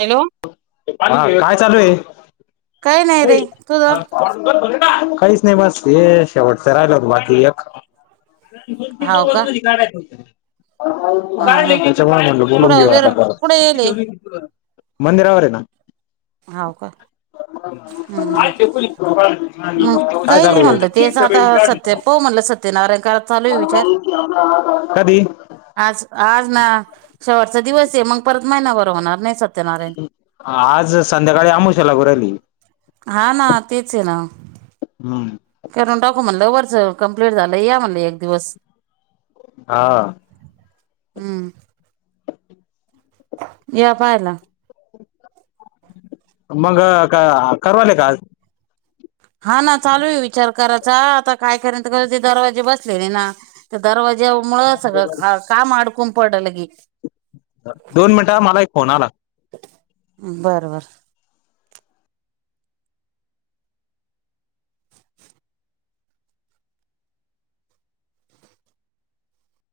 Hello हा काय चालू आहे? काही नाही रे तुझ काहीच नाही बस ते शेवटचं राहिल होत बाकी एक. [unintelligible] हाव का हेव्यामुळे हा हा म्हणलं बोलून कुठं घेऊ वेर आता कुठे येले परत मंदिरावर आहे ना. हाव का? हम्म मग काय काही नाही चालू म्हणलं तेच आहे? आता सत्य प म्हणलं सत ते नाराय काळात चालूय विचार कधी आज आज ना शेवटचा दिवस आहे मग परत महिनाभर होणार नाही सत्यनारायण आज संध्याकाळी आमो आमोश्या लगोराहिली. हा ना तेच आहे ना. हम्म. कारण डॉकू म्हटलं वरच कंप्लीट झालं या म्हटले एक दिवस. हा. हम्म. या पाहायला. मग का करवाले का आज? हा ना चालू आहे विचार करायचा आता काय करेयंत क ते दरवाजे बसलेले ना. ते दरवाज्या मुळं सगळं काम अडकून पडल गी. दोन मिनिटा मला एक फोन आला. बरं बरं.